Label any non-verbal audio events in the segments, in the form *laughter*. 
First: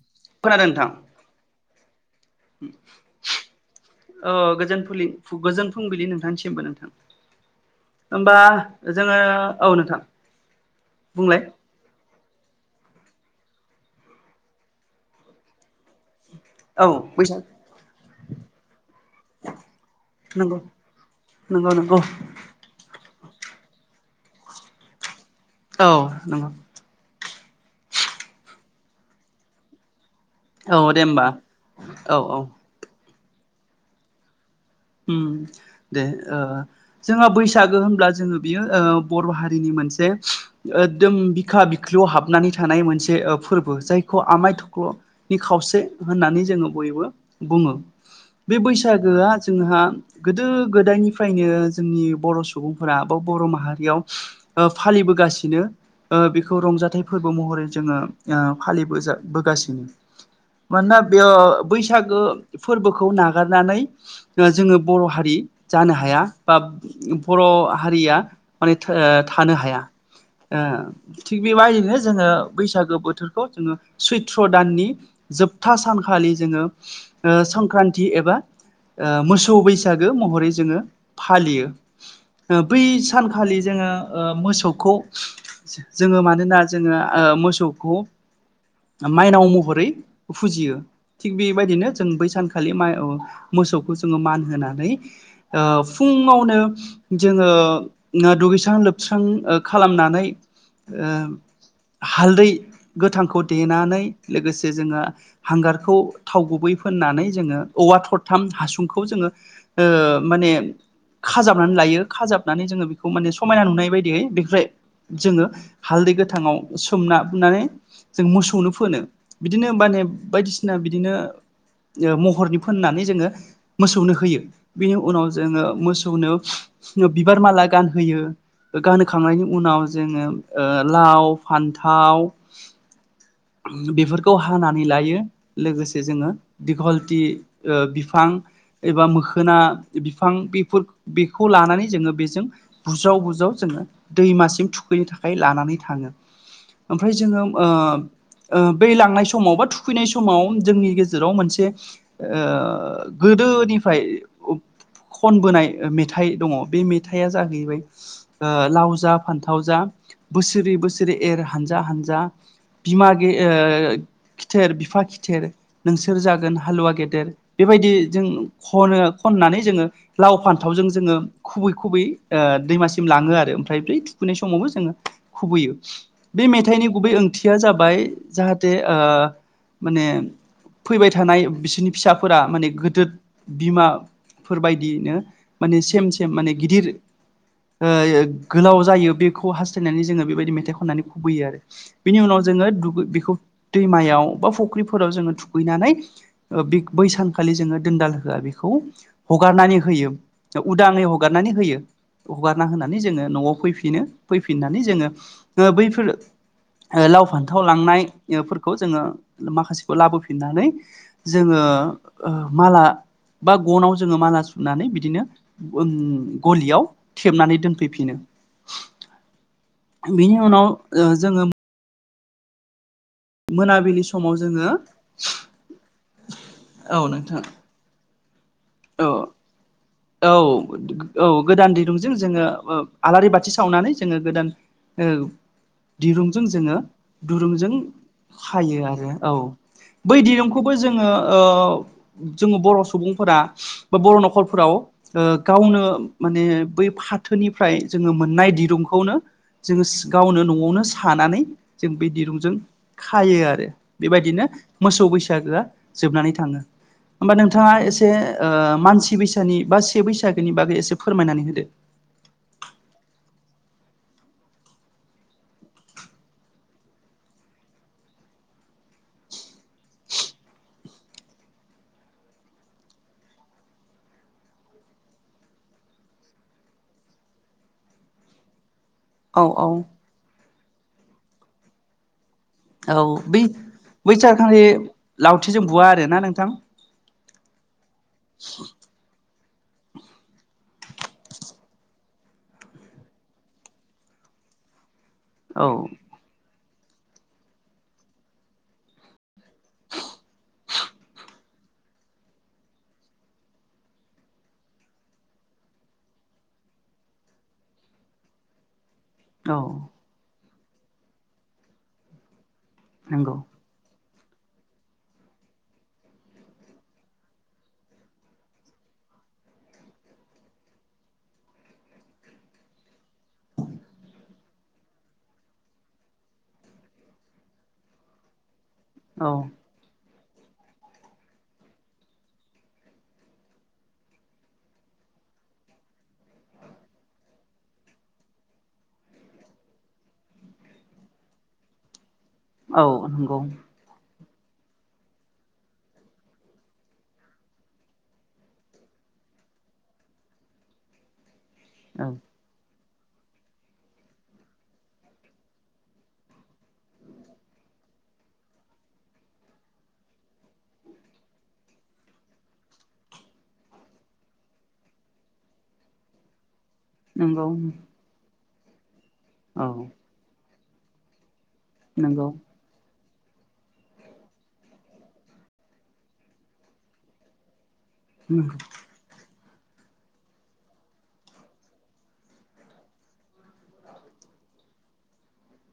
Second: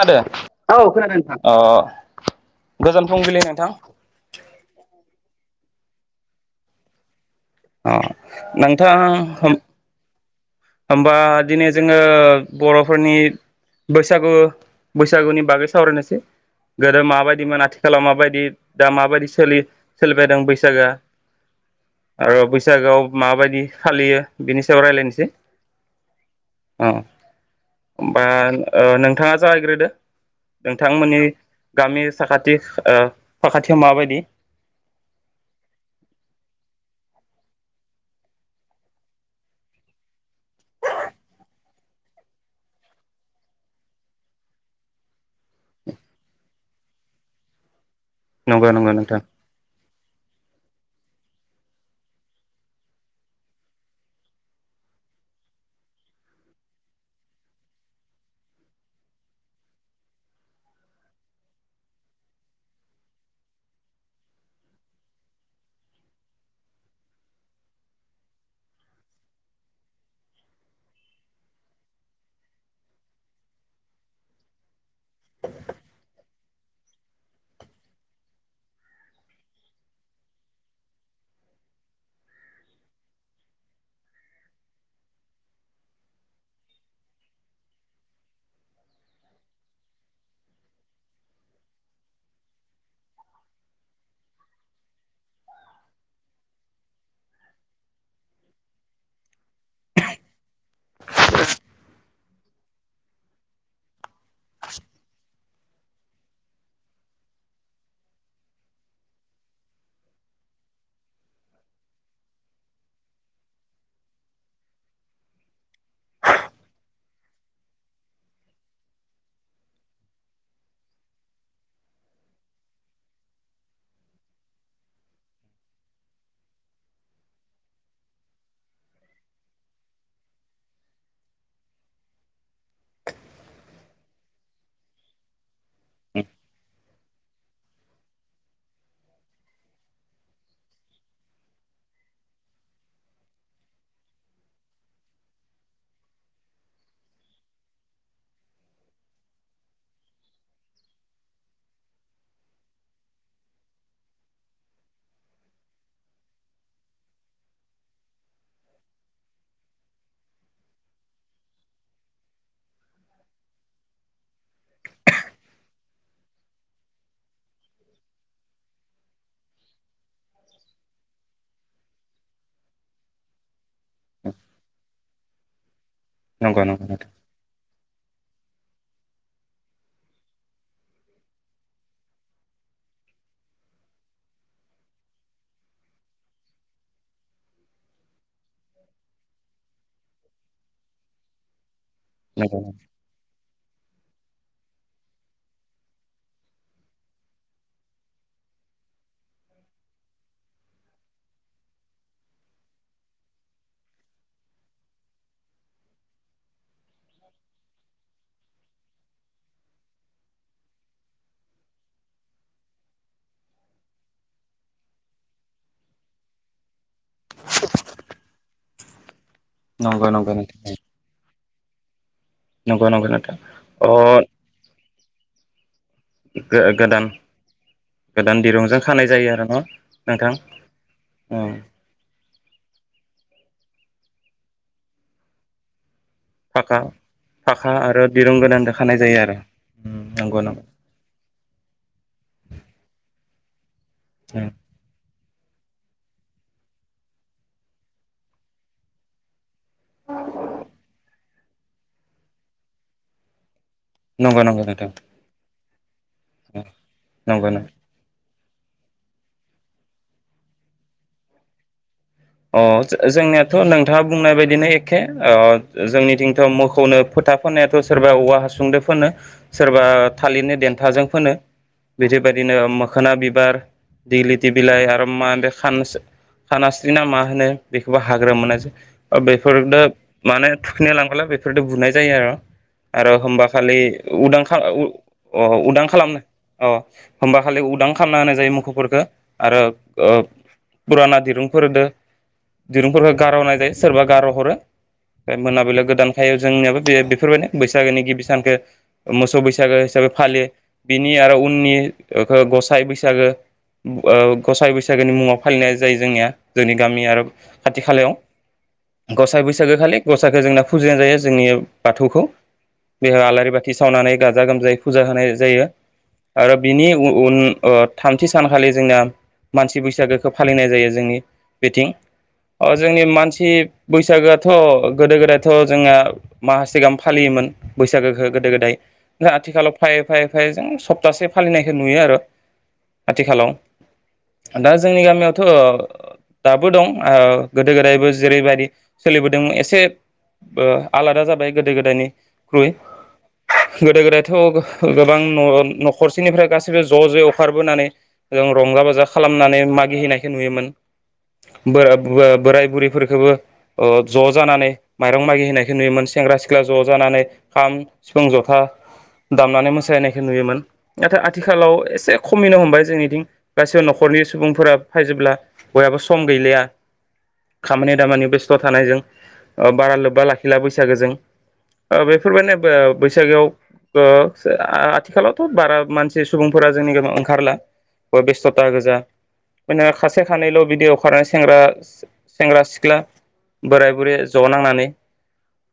खोनादों औ खोनादों नोंथां अ गोजान फुंबिलि नोंथां ओ गोजोन फुलि गोजोन फुंबिलि नोंथांनिसिमबो नोंथां अ होमबा नोंथाङा जोङो औ होमबा बुंलाय दिनै जोङो ओ बर'फोरनि बैसागु बैसागुनि बागै सावरायनोसै औ गोदो बैसाग माबायदिमोन आथिखालाव माबायदि दा माबायदिलि सोलिबायदों नंगौ बैसागोआ नंगौ नंगौ आरो बैसागोआव माबायदि फालियो बिनि सायाव रायज्लायनोसै औ नंगौ होमबा ओ नोंथाङा जागायग्रोदो औ दे होमबा नोंथांमोननि गामि औ औ साखाथि ओ साखाथियाव माबायदि ओम दे ओ जोंहा बैसागो होनब्ला जोङो बियो ओ बर' हारिनि मोनसे एकदम बिखा बिख्लुआव हाबनानै थानाय मोनसे ओ फोरबो जायखौ आमाय थख्ल'नि खावसे होननानै जोङो बयबो बुङो बे नंगौ नंगौ नोंथां बैसागोआ हा गोदो गोदायनिफ्रायनो जोंनि बर' सुबुंफोरा बा बर' माहारियाव फालिबोगासिनो ओ बेखौ रंजाथाइ फोरबो महरै जोङो ओ फालिबोजाबोगासिनो मानोना बेयो ओ बैसागो फोरबोखौ नागारनानै ओ जोङो बर' हारि जानो हाया बा बर' हारिया माने ओ थानो हाया ओ थिग बेबायदिनो जोङो बैसागो बोथोरखौ जोङो सैथ्र' दाननि जोबथा सानखालि जोङो ओ संक्रान्ति एबा ओ मोसौ बैसागो महरै जोङो फालियो ओ बै सानखालि जोङो ओ मोसौखौ जोङो मानोना जोङो ओ मोसौखौ माइनाव महरै फुजियो थिग बेबायदिनो जों बै सानखालि मा ओ मोसौखौ जोङो मानहोनानै ओ फुङावनो जोङो दुगैस्रां लोबस्रां ओ खालामनानै ओ हालदै गोथांखौ देनानै लोगोसे जोङो हांगारखौ थाव गुबै फोननानै जोङो औवा थद थाम हासुंखौ जोङो माने खाजाबनानै लायो खाजाबनानै जोङो बेखौ माने समायना नुनाय बायदियै बेफ्राय जोङो हालदै गोथांआव सोमना फुनानै जों मोसौनो फोनो बिदिनो माने बायदिसिना बिदिनो ओ महरनि फोननानै जोङो मोसौनो होयो बिनि उनाव जोङो मोसौनो बिबार माला गानहोयो गानहोखांनायनि उनाव जोङो लाव, फान्थाव बेफोरखौ हानानै लायो। लोगोसे जोङो दिगल ति ओ बिफां एबा मोखोना बिफां बेफोर बेखौ लानानै जोङो बेजों बुज्राव बुज्राव जोङो दैमासिम थुखैनो थाखाय लानानै थाङो ओमफ्राय जोङो ओ बै लांनाय समाव बा थुखैनाय समाव जोंनि गेजेराव मोनसे ओ गोदोनिफ्राय खनबोनाय मेथाइ दङ बे मेथाइआ जाहैबाय ओ लाव जा फान्थाव जा बोसोरै बोसोरै एर हानजा हानजा बिमा गे ओ खिथेर बिफा खिथेर नोंसोर जागोन हालुवा गेद देर बेबायदि जों खनो खननानै जोङो लाव फान्थावजों जोङो खुबै-खुबै ओ दैमासिम लाङो आरो। *unintelligible* ब्रै थुखैनाय समावबो जोङो। खुबैयो। बे नंगौ नंगौ मेथाइनि नोंथां गुबै ओंथिया जाबाय जाहाथ जे ओ माने फैबाय थानाय बिसोरनि फिसाफोरा माने गोदो बिमाफोरबायदियैनो माने सेम-सेम माने गिदिर ओ गोलाव जायो बेखौ हास्थायनानै जोङो बेबायदि मेथाइ खननानै खुबैयो आरो। बिनि उनाव नंगौ जोङो दुगै बेखौ दैमायाव बा फुख ख्रिफोराव जोङो थुखैनानै ओ बिग बै सानखालि जोङो दोनदाल होआ बेखौ हगारनानै होयो उदाङै हगारनानै होयो हगारना होनानै जोङो न'आव फैफिनो फैफिननानै जोङो ओ बैफोर लाव फान्थाव ओ लांनायफोरखौ जोङो माखासेखौ लाबोफिननानै जोङो माला बा गनाव जोङो माला सुनानै बिदिनो गलियाव थेबनानै दोनफैफिनो। नंगौ नंगौ बेनि उनाव ओ जोङो। नंगो नंगो मोनाबिलि समाव जोङो औ गोदान नोंथां। गोदान दिरूं जों औ खानाय जायो आरो न'। नोंथां औ औ उम गोदान दिरुंजों जोङो ओ आलारि बाथि सावनानै जोङो गोदान ओ। दिरुंजों जोङो फाखा फाखा दुरुंजों आरो दिरुं गोदानजों खायो खानाय आरो जायो औ उम बै नंगौ नंगौ दिरुंखौबो जोङो ओ जोङो बर' सुबुंफोरा बो बर' उम न'खरफोराव ओ गावनो माने बै फाथोनिफ्राय जोङो मोननाय दिरुंखौनो जोङोस गावनो न'आवनो सानानै जों बे दिरुंजों खायो आरो नंगौ बेबायदिनो नंगौ नोंथां मोसौ बैसागोआ जोबनानै थाङो उम होमबा नंगौ नंगौ नोंथाङा एसे ओ मानसि बैसानि बा से बैसागोनि बागै एसे फोरमायनानै होदो। अ जों जोंनियाथ' नोंथाङा बुंनाय बायदिनो एखे अ जोंनिथिंथ' मोखौनो फोथा फोननायाथ' सोरबा औवा हासुंदो फोनो सोरबा थालिरनि देन्थाजों फोनो बिदिबायदिनो मोखोना बिबार दैलिथि बिलाइ आरो मा होनदो खानस खाना सोना मा होनो बेखौबो हाग्रो मोनासै औ बेफोरनो औ माने थुखैनाय लांबोला बेफोरदो बुनाय जायो औ आरो बै होमबा खालि बै उदां खा सानखालि अ लावथिजों बुवा उदां आरोना खालामनो नोंथां अ होमबा खालि उदां खामना होनाय जायो मोखफोरखो आरो ओ पुराना दिरुं दिरुंफोरखौ गार'नाय जायो सोरबा गार'हरो। ओ औ मोनाबिलियाव गोदानखायो जोंनियाबो। बे बेफोरबायदिनो बैसागोनि गिबि सानखो मोसौ बैसागो हिसाबै फालियो बिनि आरो उननिखौ गसाइ बैसागो ओ गसाइ बैसागोनि मुङाव फालिनाय जायो जोंनिया। जोंनि गामि आरो खाथि खालायाव। गसाइ औ बैसागो खालि गसाइखो जोंना फुजिनाय जायो जोंनि बाथौखौ। बेयाव नंगौ आलारि बाथि सावनानै गाजा गोमजायै फुजा होनाय जायो आरो बिनि उन--उन ओ थामथि सानखालि जोंना मानसि बैसागोखौ फालिनाय जायो जोंनि बिथिं अ जोंनि मानसि बैसागोआथ' गोदो गोदायथ' जोङा माससे गाहाम फालियोमोन बैसागोखौ गोदो गोदाय। औ ओ आथिखालाव फाइ फाय फाय जों सप्तासे फालिनायखौ नुयो आर आथिखालाव दा जोंनि गामियावथ' दाबो दं ओ गोदो गोदायबो जेरैबायदि सोलिबोदों एसे ओ आलादा जाबाय गोदो गोदायनि औ नंगौ। थ' गो गोबां न'--न'खरसेनिफ्राय गाैसैबो ज' ज'यै अखारबोनानै जों रंजा बाजा खालामनानै मागिहैनायखौ नुयोमोन। औ बो--बो--बोराय बुरि फोरखोबो ओ ज' जानानै माइरं मागि होनायखौ नुयोमोन सेंग्रा सिख्ला ज' जानानै खाम सिफुं जथा दामनानै मोसाहैनायखौ नुयोमोन नाथाय आथिखालाव एसे खमिनो हमबाय जोंनिदिं गासै न'खरनि सुबुंफोरा फायजोबला। बयहाबो सम गैलिया। नंगौ खामानि दामानि बेस थ' थानायजों। औ ओ बारा लोब्बा लाखि हेला बैसागोजों। ओ नंगौ बेफोर माने बोब बैसागोआव ओ सो आ--आथिखालावथ' बारा मानसि सुबुंफोरा जोंनि गामियाव ओंखारला। ओ बेस्थ'था गोजा। *unintelligible* खा सेखानैल' बिदि अखारो सेंग्रा सें सेंग्रा सिख्ला बोराय बुरै ज' नांनानै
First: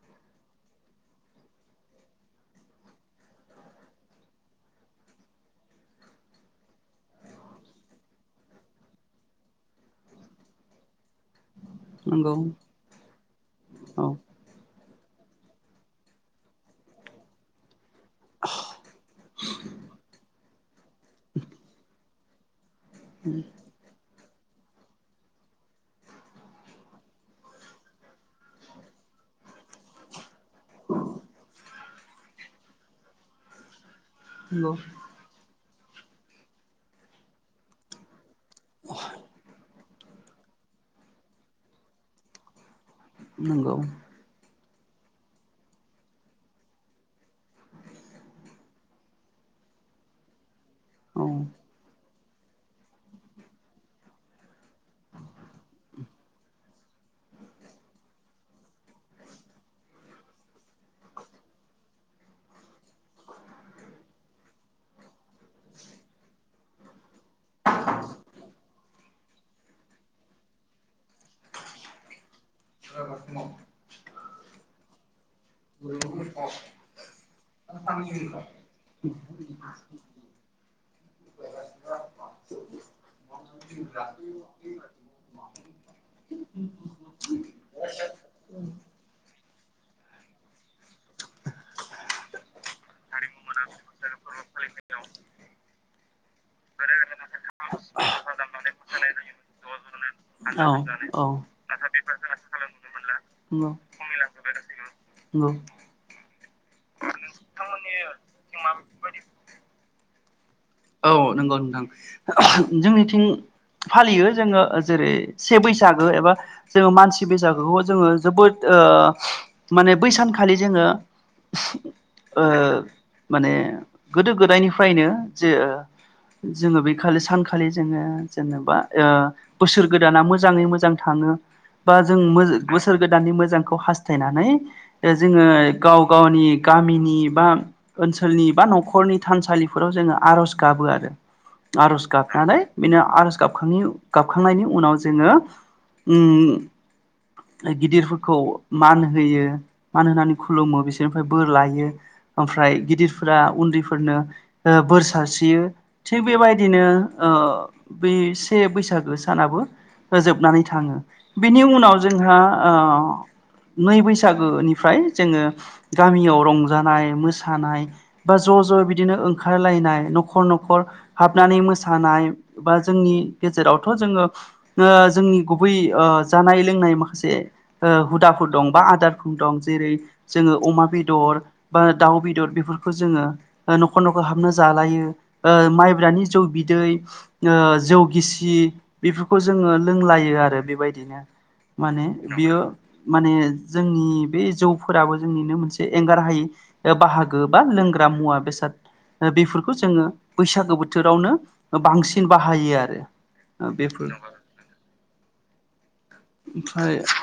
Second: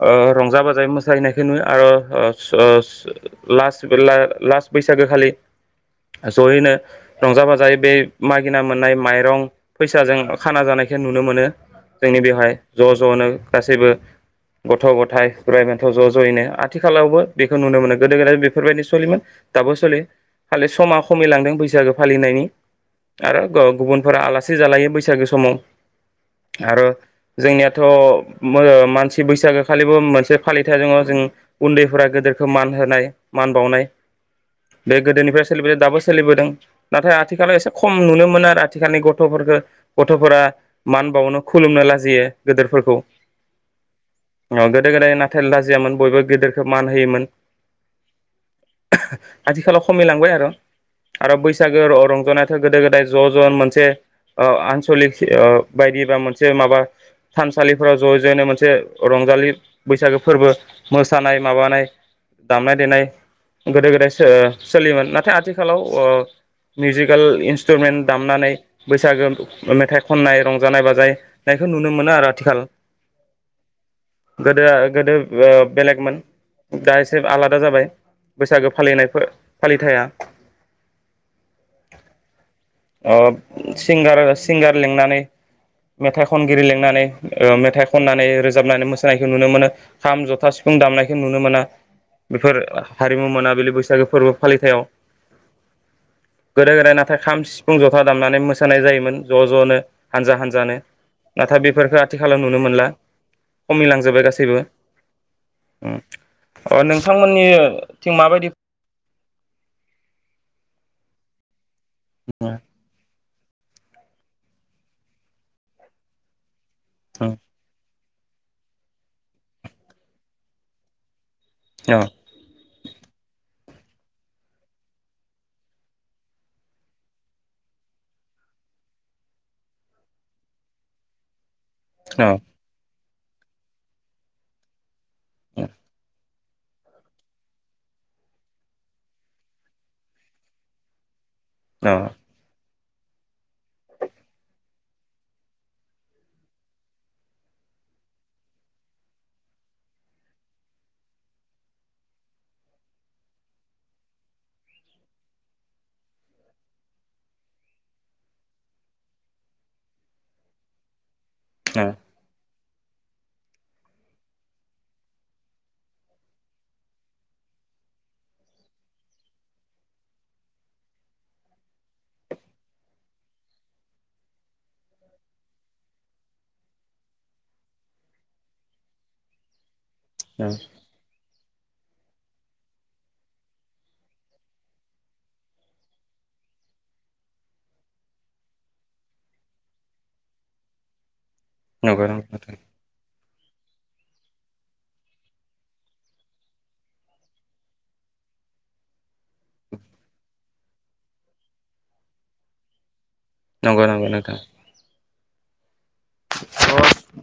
ओ रंजा बाजायै मोसाहैनायखौ नुयो आर ओ सो लास ओ लास बैसागो खालि जयैनो रंजा - बाजायै बे मागिना मोन्नाय माय रं फैसाजों खाना जानायखौ नुनो मोनो। जोंनि नंगौ बेवहाय ज' ज'नो गासैबो औ गथ' ग' थाय बोराय -बेन्थ' ज' ज'यैनो आथिखालावबो बेखौ नुनो मोनो। गोदो गोदाय बेफोरबायदि सलियोमोन दाबो सलियो। खालि समाव। खमिलांदों बैसागो। फालिनायनि। आरो ग गुबुन। फोरा आलासि जालायो बैसागो समाव आरो जोंनियाथ' मो ओ मानसि बैसागो। खालिबो मोनसे फालिथाय दङ जों उन्दैफोरा। गोदोखो मान होनाय मान बावनाय। नंगौ बे गोदोनिफ्राय सा। सोलि बो दाबो सोलिबोदों नाथाय आथिखालाव एसे खम नुनो मोनो आरो। थिखानि गथ'फोरखौ। गथ'फोरा मान बावनो खुलुमनो लाजियो गोदोरफोरखौ। नोंगौ। ओ गोदो गोदाय नाथाय लाजियामोन बयबो गोदोरखौ मान होयोमोन आथिखालाव खमिलांबाय आरो। औ आरो बैसागो *unintelligible* जनाथ' गोदो गोदाय ज' *unintelligible* जन मोनसे ओ आनसलिक ओ बायदि बा मोनसे माबा थानसालिफोराव ज' ज'नो मोनसे रंजालि बैसागो फोरबो मोसानाय माबानाय दामनाय देनाय गोदो गोदाय सोलियोमोन नाथाय आथिखालाव ओ मिउजिकेल इन्सट्रमेन्ट दामनानै बैसागो मेथाइ खननाय रंजानाय बाजानायनायखौ नुनो मोनो आरो आथिखाल *unintelligible* गोदो गोदो बेलेगमोन दा एसे आलादा जाबाय बैसागो फालिनायफो फालिथाया अब सिंगारार सिंगार लिंनानै मेथाइ खनगिरि लिंनानै ओ मेथाइ खननानै रोजाबनानै मोसानायखौ नु नुनो मोनो खाम जथा सिफुं दामनायखौ नुनो मोना बेफोर हारिमु मोनाबिलि बैसागो फोरबो फालिथायाव गोदो गोदाय नाथाय खाम जथा दामनानै मोसानाय जायोमोन ज' ज'नो। हानजा हानजानो औ नाथाय बेफोरखो खाथि खाला नुनो मोनला नंगौ खमिलांजोब्बाय गासैबो। नंगौ अ नोंथांमोननिथिं माबायदि औ नंगौ नोंथां। जोंनिथिं फालियो जोङो जेरै से बैसागो एबा जोङो मानसि बैसागोखौ जोङो जोबोद ओ माने बै सानखालि जोङो औ औ ओ माने गोदो गोदायनिफ्रायनो जे जोङो बे खालि सानखालि जोङो जेनेबा ओ बोसोर गोदाना मोजाङै मोजां थाङो बा जों मो बोसोर। गोदाननि मोजांखौ हास्थायनानै जोङो गाव गावनि गामिनि बा ओनसोलनि बा न'खरनि थानसालिफोराव जोङो आर'ज गाबो आरो। औ आर'ज गाबनानै बिनो आर'ज गाबखांनि गाबखांनायनि उनाव जोङो उम गिदिरफोरखौ मान होयो मान होनानै खुलुमो बिसोरनिफ्राय बोर लायो ओमफ्राय गिदिरफोरा उन्दैफोरनो ओ बोर सारस्रियो थिग बेबायदिनो ओ बै से बैसागो सानाबो जोबनानै थाङो। बेनि उनाव जोंहा ओ नै बैसागो निफ्राय जोङो गामियाव रंजानाय मोसानाय बा ज ज बिदिनो ओंखारलायनाय न'खर न'खर हाबनानै मोसानाय बा जोंनि गेजेरावथ' जोङो ओ जोंनि गुबै ओ जानाय लोंनाय माखासे ओ हुदाफोर दं बा आदारफोर दं जेरै जोङो अमा बेदर बा दाउ बेदर बेफोरखौ जोङो न'खर न'खर हाबनो जालायो। ओ माइब्रानि जौ बिदै ओ जौ गिसि बेफोरखौ जोङो लोंलायो आरो बेबायदिनो। नंगौ माने नंगौ बियो माने जोंनि बे जौफोराबो जोंनिनो मोनसे एंगार हायै बाहागो बा लोंग्रा मुवा बेसाद बे बेखौ जोङो बैसागो बोथोरावनो बांसिन बाहायो आरो। नंगौ नंगौ बेफोर नोंथां। ओमफ्राय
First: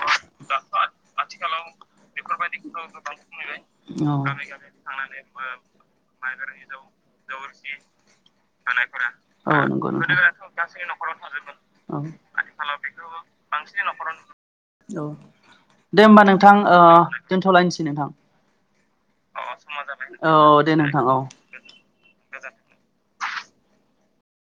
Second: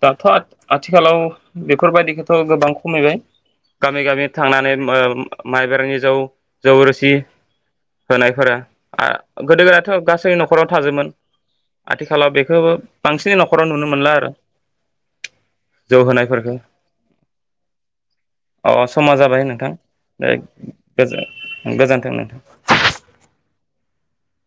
दाथ' आथिखालाव बेफोर बायदिखौथ' गोबां खमायबाय गामि गामि थांनानै माइब्रानि जौ जौ रोसि होनायफोरा गोदो गोदायथ' गासै न'खराव थाजोमोन थाजोबोमोन। आथिखालाव बेखौबो बांसिन न'खर नुनो मोनला आरो औ जौ दे होमबा होनायफोरखौ नोंथां ओ दोनथ'लायनोसै नोंथां। अह समा जाबाय नोंथां औ दे नोंथां औ। गोजो गोजोन *inaudible*